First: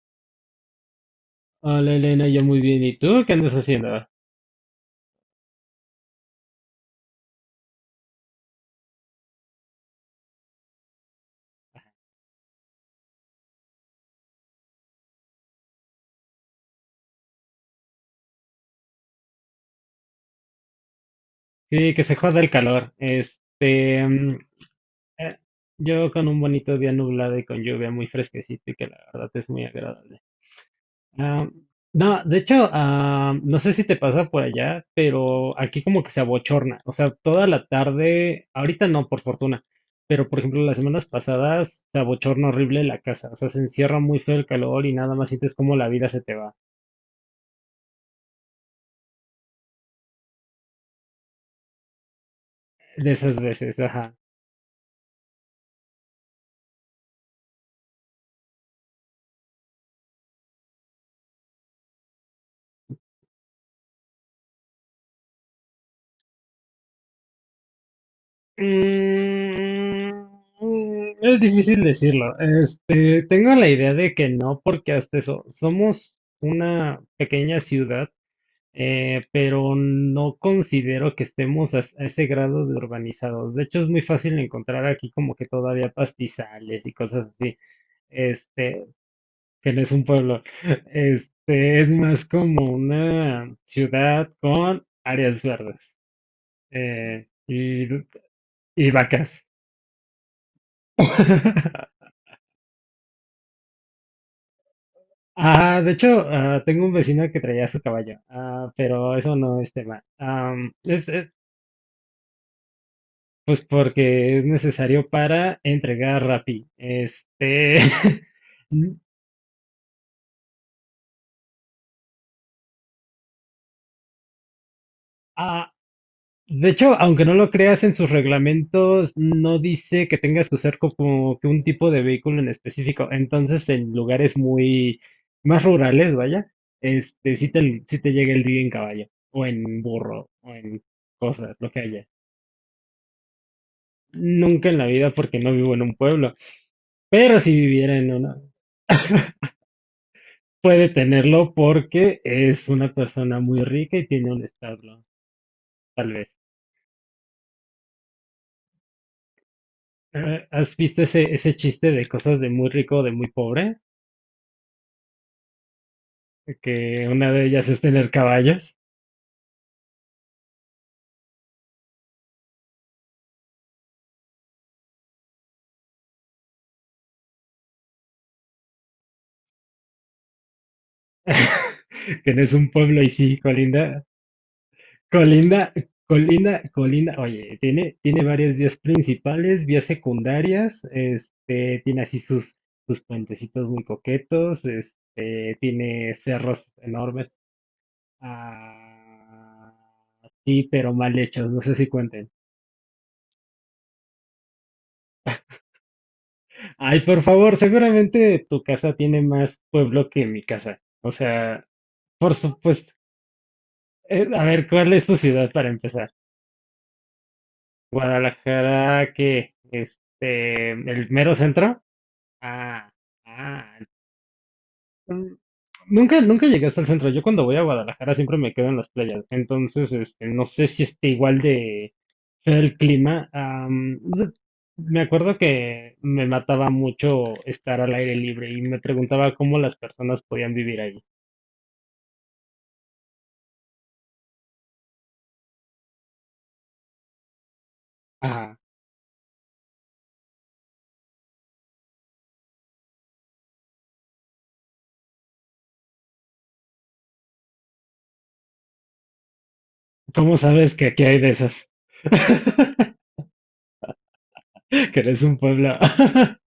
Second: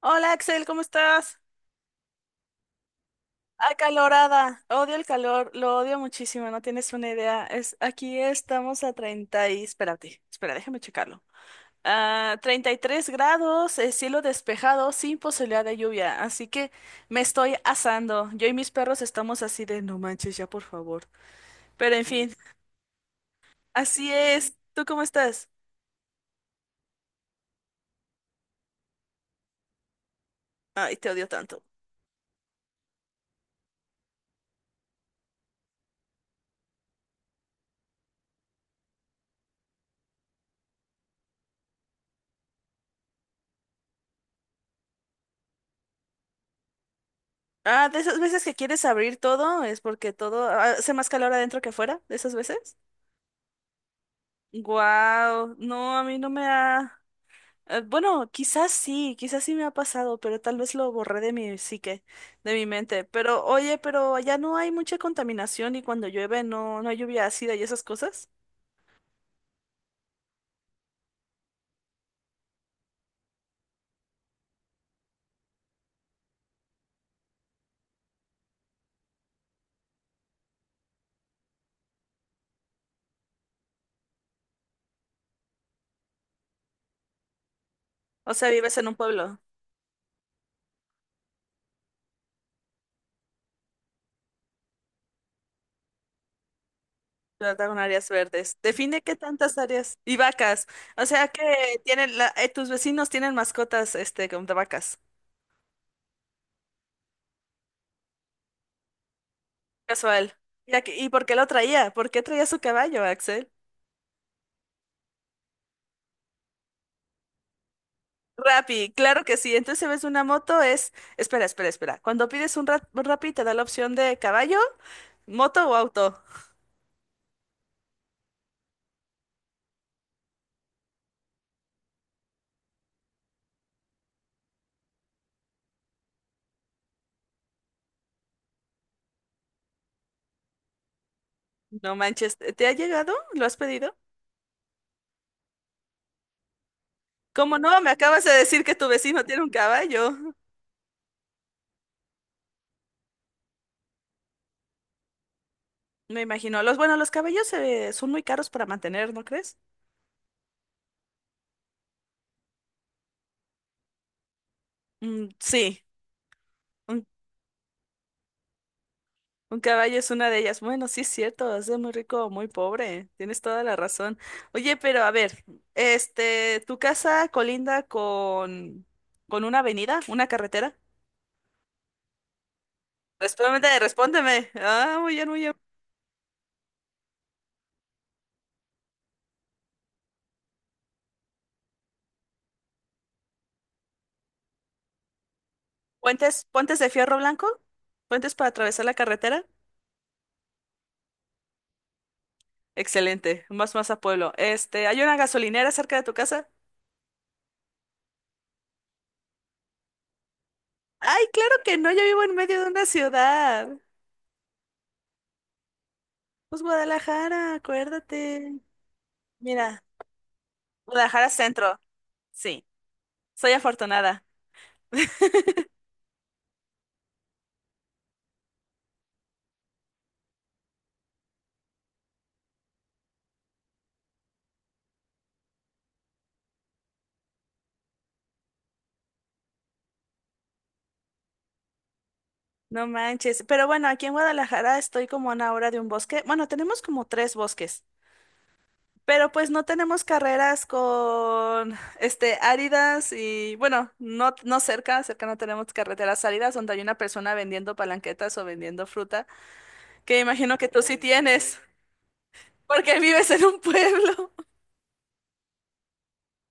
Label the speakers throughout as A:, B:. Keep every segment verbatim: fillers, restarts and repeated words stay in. A: Hola Axel, ¿cómo estás?
B: Hola Elena, yo muy bien. ¿Y tú qué andas haciendo?
A: Acalorada, odio el calor, lo odio muchísimo, no tienes una idea. Es, aquí estamos a treinta y— Espérate, espera, déjame checarlo. A treinta y tres grados, eh, cielo despejado, sin posibilidad de lluvia, así que me estoy asando. Yo y mis perros estamos así de no manches ya, por favor.
B: Sí,
A: Pero
B: que
A: en
B: se
A: fin,
B: joda el calor. Este,
A: así
B: mm,
A: es. ¿Tú cómo
B: eh,
A: estás?
B: yo con un bonito día nublado y con lluvia muy fresquecito y que la verdad es muy agradable.
A: Ay, te odio
B: Ah,
A: tanto.
B: no, de hecho, ah, no sé si te pasa por allá, pero aquí como que se abochorna. O sea, toda la tarde, ahorita no, por fortuna, pero por ejemplo las semanas pasadas se abochorna horrible la casa. O sea, se encierra muy feo el calor y nada más sientes como la vida se te va.
A: Ah, de esas veces que quieres abrir todo, es porque todo ah, hace más calor adentro que afuera, de esas veces.
B: De esas veces, ajá.
A: Wow, no, a mí no me ha— eh, bueno, quizás sí, quizás sí me ha pasado, pero tal vez lo borré de mi psique, de mi mente. Pero oye, pero allá no hay mucha contaminación y cuando llueve no, no hay lluvia ácida y esas cosas.
B: Mm, es difícil decirlo. Este, tengo la idea de que no, porque hasta eso, somos una pequeña ciudad, eh, pero no considero que estemos a, a ese grado de urbanizados. De hecho, es muy fácil encontrar aquí como que todavía pastizales y cosas así.
A: O sea, vives
B: Este,
A: en un pueblo,
B: que no es un pueblo. Este, es más como una ciudad con áreas verdes, eh,
A: ¿verdad? Con
B: y,
A: áreas verdes.
B: y
A: Define qué
B: vacas.
A: tantas áreas y vacas. O sea que tienen la- eh, tus vecinos tienen mascotas, este, como de vacas.
B: Ah, de hecho, ah, tengo un vecino que traía su caballo, ah, pero eso no es tema.
A: Casual.
B: Am,
A: ¿Y, aquí-
B: es,
A: y por
B: es,
A: qué lo traía? ¿Por qué traía su caballo, Axel?
B: pues porque es necesario para entregar Rappi. Este,
A: Rappi,
B: n-
A: claro que sí. Entonces si ves una moto, es, espera, espera, espera. Cuando pides un, ra- un Rappi te da la opción de caballo, moto
B: ah,
A: o auto.
B: de hecho, aunque no lo creas en sus reglamentos, no dice que tengas que usar co- como que un tipo de vehículo en específico. Entonces, en lugares muy más rurales, vaya, este, sí te, sí te llega el día en caballo, o en burro, o en cosas, lo que
A: No
B: haya.
A: manches, ¿te te ha llegado? ¿Lo has pedido?
B: Nunca en la vida porque no vivo en un pueblo, pero si
A: ¿Cómo no? Me
B: viviera en
A: acabas de
B: una,
A: decir que tu vecino tiene un caballo.
B: puede tenerlo porque es una persona muy rica y tiene un establo, tal
A: Me
B: vez.
A: imagino. Los, bueno, los caballos eh, son muy caros para mantener, ¿no crees?
B: Eh, ¿Has visto ese, ese chiste de cosas de muy rico, de muy pobre?
A: Mm, sí. Mm,
B: Que una de ellas es tener caballos.
A: Un caballo es una de ellas. Bueno, sí es cierto, es de muy rico o muy pobre. Tienes toda la razón. Oye, pero a ver, este, ¿tu casa colinda con, con una avenida, una carretera?
B: Que no es un pueblo y sí,
A: Respóndeme,
B: colinda.
A: respóndeme. Ah, muy bien, muy bien.
B: Colinda Colinda, Colinda, oye, tiene, tiene varias vías principales, vías secundarias, este, tiene así sus, sus puentecitos muy coquetos, este, tiene
A: ¿Puentes,
B: cerros
A: puentes de fierro
B: enormes.
A: blanco? ¿Puentes para atravesar la carretera?
B: ah, sí, pero mal hechos, no sé si cuenten.
A: Excelente, más más a pueblo. Este, ¿hay una gasolinera cerca de tu casa?
B: Ay, por favor, seguramente tu casa tiene más pueblo que mi casa, o
A: Ay, claro
B: sea,
A: que no, yo vivo en
B: por
A: medio de una
B: supuesto.
A: ciudad.
B: Eh, a ver, ¿cuál es tu ciudad para empezar?
A: Pues Guadalajara, acuérdate.
B: Guadalajara, que,
A: Mira,
B: este, el
A: Guadalajara
B: mero
A: Centro.
B: centro.
A: Sí.
B: Ah,
A: Soy
B: ah,
A: afortunada.
B: mm, Nunca, nunca llegué hasta el centro. Yo cuando voy a Guadalajara siempre me quedo en las playas. Entonces, este, no sé si esté igual de feo el clima. Am, de- me acuerdo que me mataba mucho estar al aire libre y me preguntaba cómo las personas podían vivir ahí.
A: No manches. Pero bueno, aquí en Guadalajara estoy como a una hora de un bosque. Bueno, tenemos como tres bosques,
B: Ah,
A: pero pues no tenemos carreras con este áridas y bueno, no, no cerca, cerca no tenemos carreteras áridas donde hay una persona vendiendo palanquetas o vendiendo fruta, que
B: ¿cómo
A: imagino que
B: sabes
A: tú
B: que
A: sí
B: aquí hay de esas?
A: tienes, porque vives en un pueblo.
B: Que eres un pueblo.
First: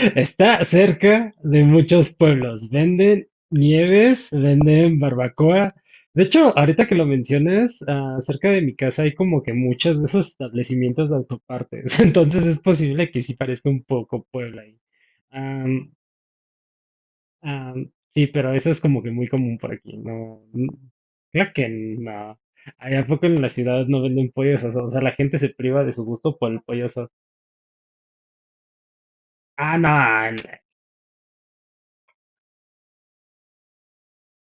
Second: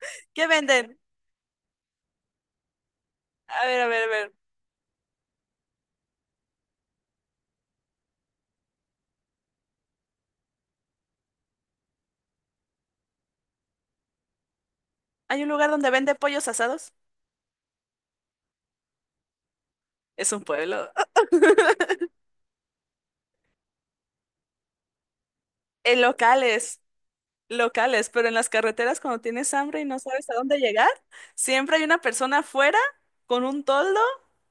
A: ¿Qué
B: Está
A: venden?
B: cerca de muchos pueblos, venden
A: A ver, a ver, a
B: nieves,
A: ver.
B: venden barbacoa. De hecho, ahorita que lo mencionas, ah, cerca de mi casa hay como que muchos de esos establecimientos de autopartes. Entonces es posible que sí parezca un poco Puebla ahí.
A: ¿Hay un lugar donde
B: Am,
A: vende pollos asados?
B: am, sí, pero eso es como que muy común por aquí.
A: Es
B: No,
A: un
B: n-
A: pueblo.
B: creo que no. Allá, ¿a poco en la ciudad no venden pollos asados? O sea, la gente se priva de
A: En
B: su gusto por el
A: locales.
B: pollo asado.
A: Locales, pero en las carreteras cuando tienes
B: Ah,
A: hambre y
B: no.
A: no sabes a dónde
B: No.
A: llegar, siempre hay una persona afuera con un toldo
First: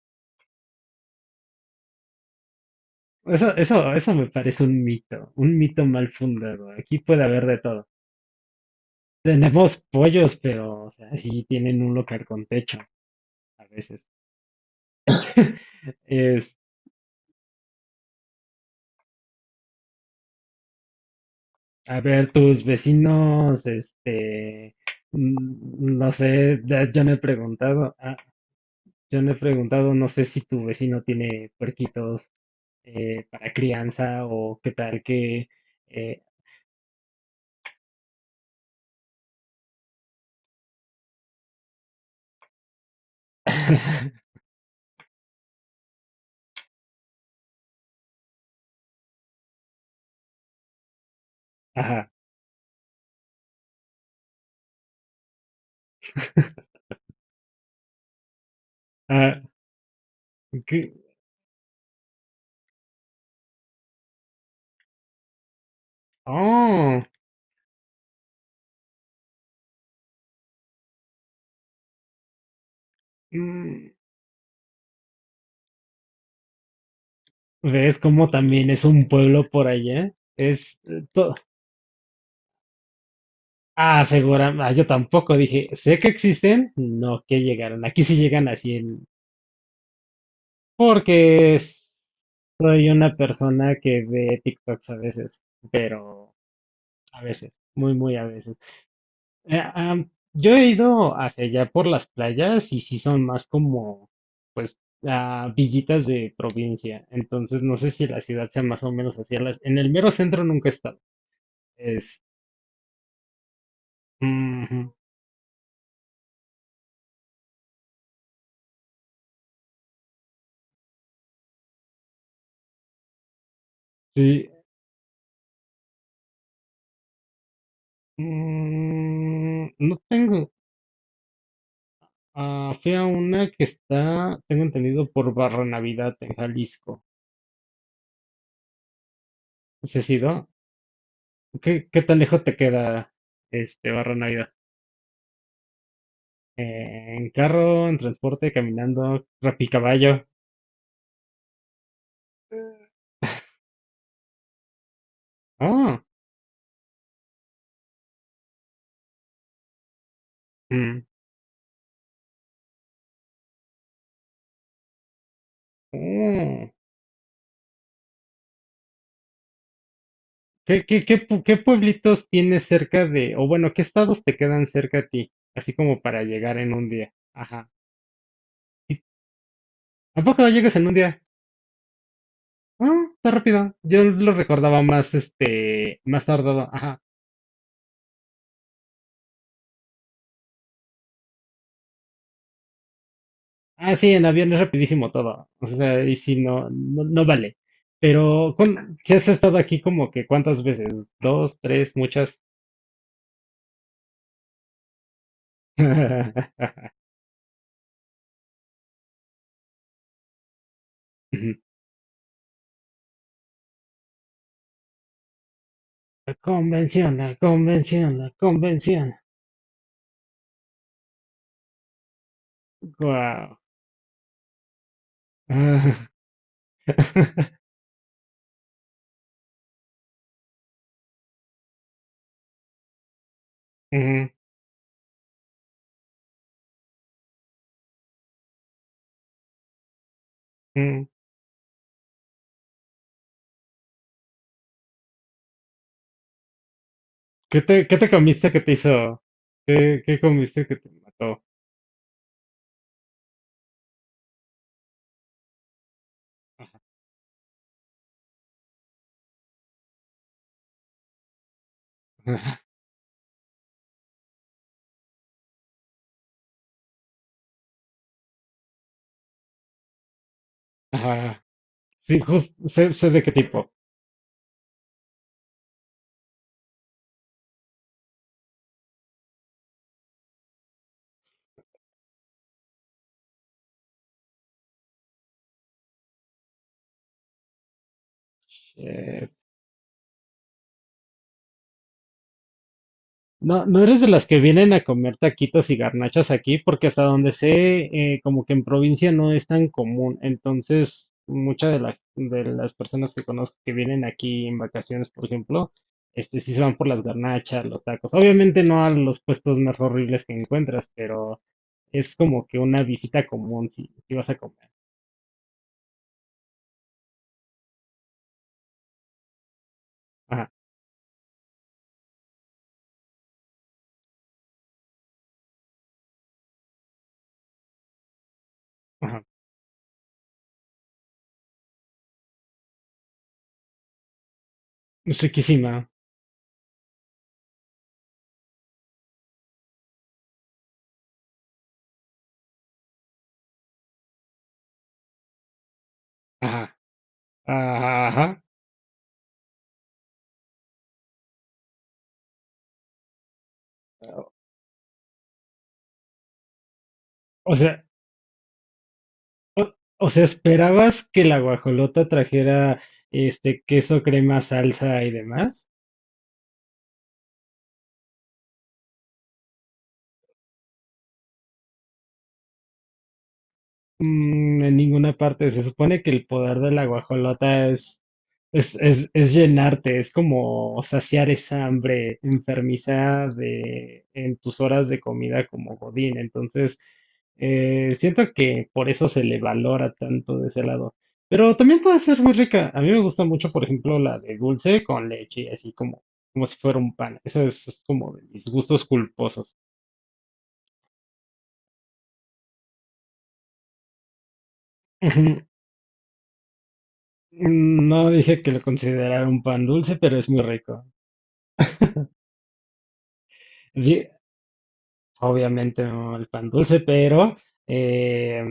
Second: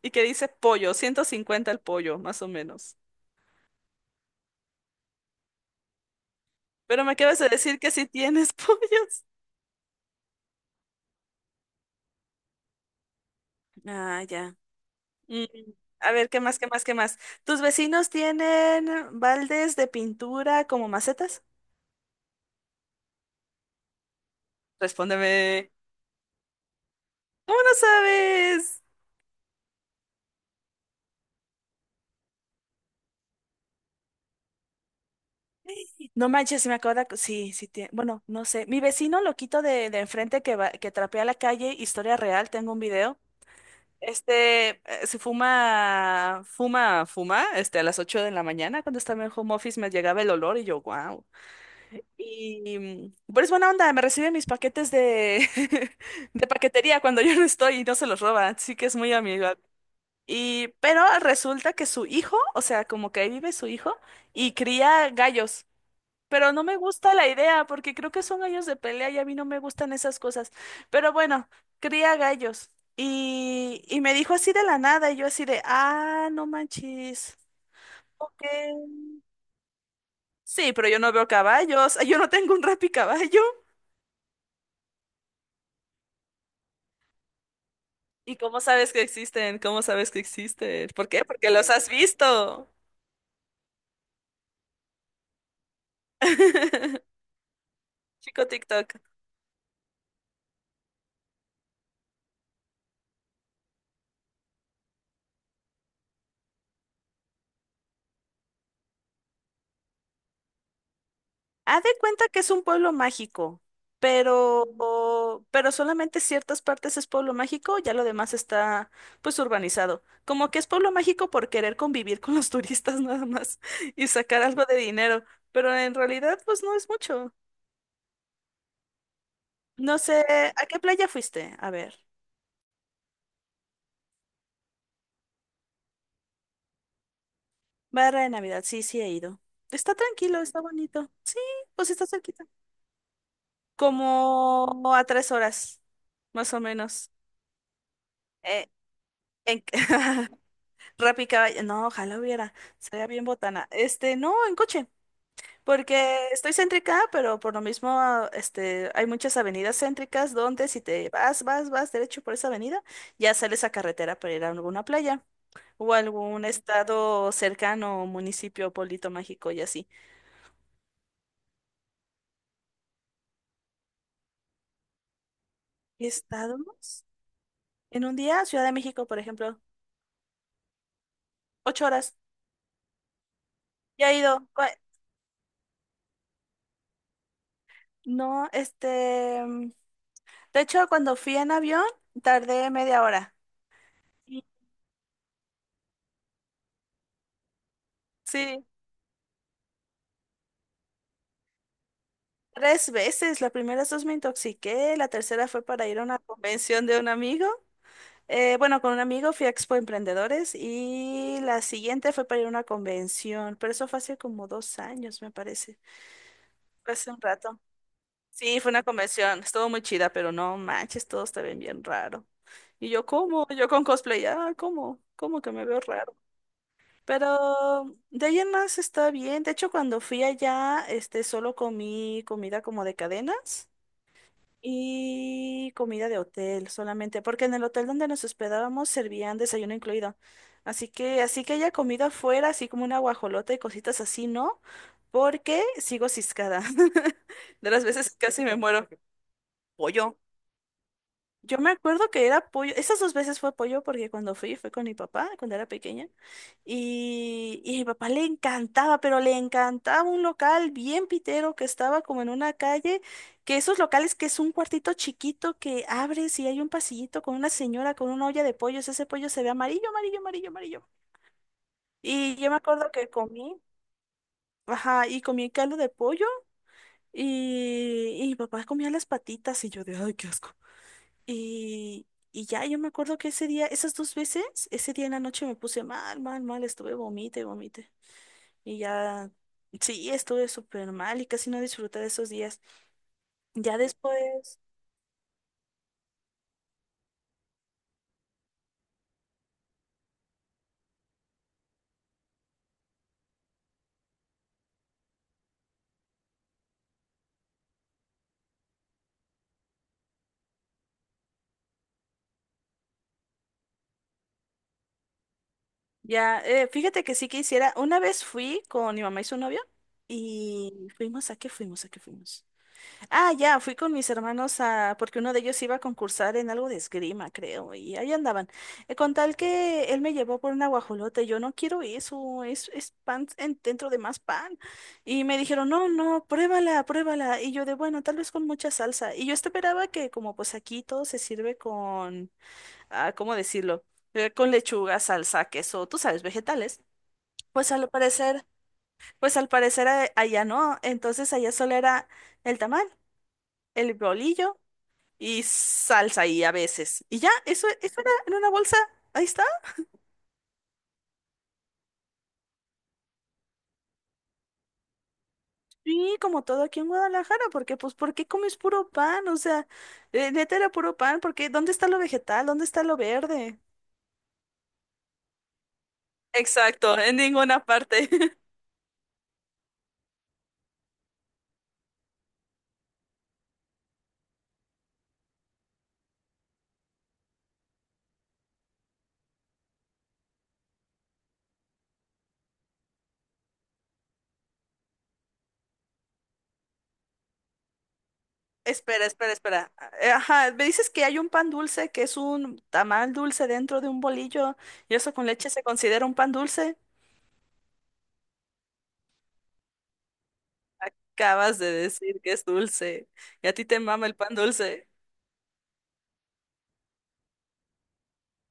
A: y que dice pollo, ciento cincuenta el pollo, más o menos.
B: Eso, eso, eso me parece un mito, un mito mal fundado. Aquí
A: Pero me
B: puede
A: acabas
B: haber
A: de
B: de
A: decir
B: todo.
A: que sí tienes pollos.
B: Tenemos pollos, pero o sea, sí tienen un local con techo a veces.
A: Ah, ya. Mm, A ver, ¿qué
B: Es,
A: más, qué más, qué más? ¿Tus vecinos tienen baldes de pintura como macetas?
B: a ver, tus vecinos, este,
A: Respóndeme.
B: mm, no sé, ya- yo no he
A: ¿Cómo no
B: preguntado, ah,
A: sabes?
B: yo no he preguntado, no sé si tu vecino tiene puerquitos, eh, para crianza o qué tal que, eh,
A: No manches, se me acaba de— Sí, sí, tie- bueno, no sé. Mi vecino loquito de, de enfrente que, va, que trapea la calle, historia real, tengo un video. Este, eh, se fuma, fuma, fuma, este, a las ocho de la mañana cuando estaba en home office me llegaba el olor y yo, wow.
B: ajá,
A: Y, mm, pero es buena onda, me recibe mis paquetes de, de paquetería cuando yo no estoy y no se los roba, así que es muy
B: ah,
A: amigo. Y,
B: qué
A: pero resulta que su hijo, o sea, como que ahí vive su hijo y cría gallos. Pero no me
B: oh,
A: gusta la idea, porque creo que son gallos de pelea y a mí no me gustan esas cosas. Pero bueno, cría gallos. Y,
B: mm.
A: y me dijo así de la nada, y yo así de, ah, no manches.
B: ¿Ves cómo
A: Ok.
B: también es un pueblo por allá?
A: Sí, pero yo no veo
B: To-
A: caballos. Yo no tengo un caballo.
B: ah, Segura, ah, yo tampoco dije, sé que existen, no que llegaron. Aquí sí
A: ¿Y
B: llegan
A: cómo
B: así
A: sabes que
B: en...
A: existen? ¿Cómo sabes que existen? ¿Por qué? Porque
B: Porque
A: los
B: es-
A: has visto.
B: Soy una persona que ve TikToks a veces, pero a veces, muy, muy a
A: Chico
B: veces.
A: TikTok.
B: Eh, am, yo he ido hacia allá por las playas y sí son más como, pues, ah, villitas de provincia. Entonces no sé si la ciudad sea más o menos así. En las- en el mero centro nunca he estado.
A: Haz de
B: Es...
A: cuenta que es un pueblo mágico, pero,
B: ujú.
A: o- pero solamente ciertas partes es pueblo mágico, ya lo demás está pues urbanizado. Como que es pueblo mágico por querer convivir con los turistas nada más y sacar
B: Sí.
A: algo de dinero, pero en realidad pues no es mucho.
B: Mm, no
A: No sé,
B: tengo.
A: ¿a qué playa fuiste? A ver,
B: Ah, fui a una que está, tengo entendido, por Barra Navidad en Jalisco.
A: Barra de Navidad, sí, sí he ido. Está
B: ¿Ese sí,
A: tranquilo,
B: no?
A: está bonito. Sí,
B: ¿Qué,
A: pues
B: qué
A: está
B: tan lejos
A: cerquita.
B: te queda este Barra Navidad?
A: Como a tres horas, más o menos.
B: Eh, ¿en carro, en transporte,
A: Eh,
B: caminando,
A: en...
B: rapicaballo?
A: Rappi caballo. No, ojalá hubiera. Sería bien botana. Este, no, en coche.
B: Oh,
A: Porque estoy céntrica, pero por lo mismo, este, hay muchas avenidas céntricas donde si
B: mm,
A: te vas, vas, vas derecho por esa avenida, ya sales a carretera para ir a alguna playa o algún
B: oh.
A: estado cercano, municipio, pueblito mágico y así.
B: ¿Qué, qué, qué, pu- ¿qué pueblitos tienes cerca de, o bueno, qué estados te quedan cerca a ti? Así como para llegar en un
A: ¿Estados?
B: día. Ajá.
A: En un día, Ciudad de México, por ejemplo,
B: ¿A poco no llegas en un día?
A: ocho horas.
B: Ah, está rápido. Yo
A: Ya he
B: lo
A: ido. Cua-
B: recordaba más, este, más tardado. Ajá.
A: No, este, de hecho, cuando fui en avión, tardé media hora.
B: Ah, sí, en avión es rapidísimo todo. O sea, y si no, no, no vale. Pero,
A: Sí,
B: ¿cuán- si has estado aquí como que cuántas veces? ¿Dos, tres, muchas?
A: tres veces, las primeras dos me intoxiqué, la tercera fue para ir a una convención de un amigo. Eh, bueno, con un amigo fui a Expo Emprendedores y la siguiente fue para ir a una convención, pero eso fue hace como dos años, me parece. Fue hace
B: Convención,
A: un
B: la
A: rato.
B: convención, la
A: Sí, fue una
B: convención.
A: convención, estuvo muy chida, pero no manches, todo está bien, bien raro. Y yo, ¿cómo?
B: Wow.
A: Yo con cosplay, ah, ¿cómo? ¿Cómo que me veo raro? Pero de ahí en más está bien. De hecho, cuando fui allá, este, solo comí comida como de cadenas. Y comida de hotel solamente, porque en el hotel donde nos hospedábamos servían desayuno incluido. Así que, así que haya comido afuera, así como una guajolota y cositas así, ¿no? Porque sigo ciscada.
B: ¿Qué
A: De las
B: te, ¿qué te
A: veces casi
B: comiste
A: me
B: que te
A: muero.
B: hizo? ¿Qué,
A: Pollo.
B: qué comiste que te mató?
A: Yo me acuerdo que era pollo, esas dos veces fue pollo porque cuando fui fue con mi papá cuando era pequeña y, y a mi papá le encantaba, pero le encantaba un local bien pitero que estaba como en una calle, que esos locales que es un cuartito chiquito que abres y hay un pasillito con una señora con una olla de pollos, ese pollo se ve amarillo, amarillo, amarillo, amarillo.
B: Ajá. Sí,
A: Y yo me
B: justo
A: acuerdo
B: sé,
A: que
B: sé de qué
A: comí,
B: tipo.
A: ajá, y comí caldo de pollo y, y mi papá comía las patitas y yo de, ay, qué asco. Y, y ya yo me acuerdo que ese día, esas dos veces, ese día en la noche me puse mal, mal, mal, estuve vomite, y vomite. Y
B: Eh,
A: ya, sí, estuve súper mal y casi no disfruté de esos días.
B: No,
A: Ya
B: no eres de las que
A: después,
B: vienen a comer taquitos y garnachas aquí, porque hasta donde sé, eh, como que en provincia no es tan común. Entonces, muchas de, la- de las personas que conozco que vienen aquí en vacaciones, por ejemplo, este, sí se van por las garnachas, los tacos. Obviamente no a los puestos más horribles que encuentras, pero es como que una visita común si, si vas a comer.
A: ya, eh, fíjate que sí que hiciera, una vez fui con mi mamá y su novio
B: Ajá,
A: y fuimos a qué fuimos, a qué fuimos. Ah, ya, fui con mis hermanos a, porque uno de ellos iba a concursar en algo de esgrima, creo, y ahí andaban. Eh, con
B: ajá.
A: tal que él me llevó por una guajolota, y yo no quiero eso, es, es pan en- dentro de más pan.
B: Es
A: Y me dijeron,
B: riquísima.
A: no, no, pruébala, pruébala. Y yo de, bueno, tal vez con mucha salsa. Y yo esperaba que como pues aquí todo se sirve con, ah, ¿cómo decirlo? Eh, con lechuga, salsa, queso, tú sabes,
B: Ajá,
A: vegetales. Pues al
B: ajá, ajá.
A: parecer, pues al parecer eh, allá no, entonces allá solo era el tamal, el bolillo y salsa y a veces. Y ya,
B: O
A: eso,
B: sea,
A: eso era en una bolsa. Ahí está.
B: O, o sea, ¿esperabas que la guajolota trajera este queso, crema, salsa y demás?
A: Sí, como todo aquí en Guadalajara, porque pues, ¿por qué comes puro pan? O sea, eh, neta era puro pan, porque ¿dónde está lo vegetal? ¿Dónde está lo verde?
B: Mm, en ninguna parte. Se supone que el poder de la
A: Exacto, en ninguna
B: guajolota es
A: parte.
B: Es, es, es llenarte, es como saciar esa hambre enfermiza de en tus horas de comida como Godín. Entonces, eh, siento que por eso se le valora tanto de ese lado. Pero también puede ser muy rica. A mí me gusta mucho, por ejemplo, la de dulce con leche, así como, como si fuera un pan. Eso es, es como de mis gustos
A: Espera, espera,
B: culposos.
A: espera. Eh, Ajá, me dices que hay un pan dulce, que es un tamal dulce dentro de un bolillo, y eso con
B: Ujú.
A: leche se considera un pan dulce.
B: No dije que lo considerara un pan dulce, pero es muy rico.
A: Acabas de decir que es dulce, y a ti te mama
B: Di-
A: el pan dulce.
B: Obviamente no el pan dulce, pero eh,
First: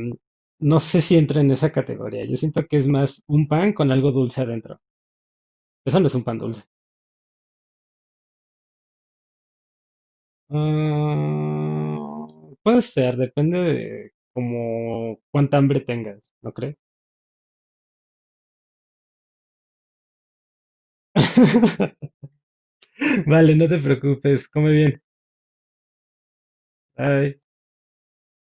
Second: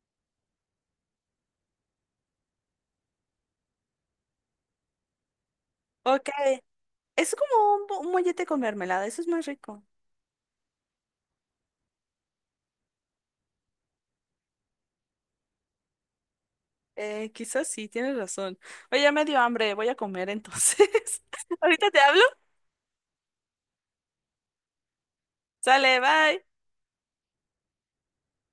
B: no sé si entra en esa categoría. Yo siento que es más un pan con algo dulce adentro. Eso no es un
A: Ok.
B: pan dulce.
A: Es como un, bo- un mollete con mermelada, eso es más rico.
B: Ah, Puede ser, depende de como cuánta hambre tengas, ¿no crees?
A: Eh, quizás sí, tienes razón. Oye, ya me dio hambre, voy a comer entonces. Ahorita te hablo.
B: Vale, no te preocupes, come bien.
A: Sale, bye.
B: Bye.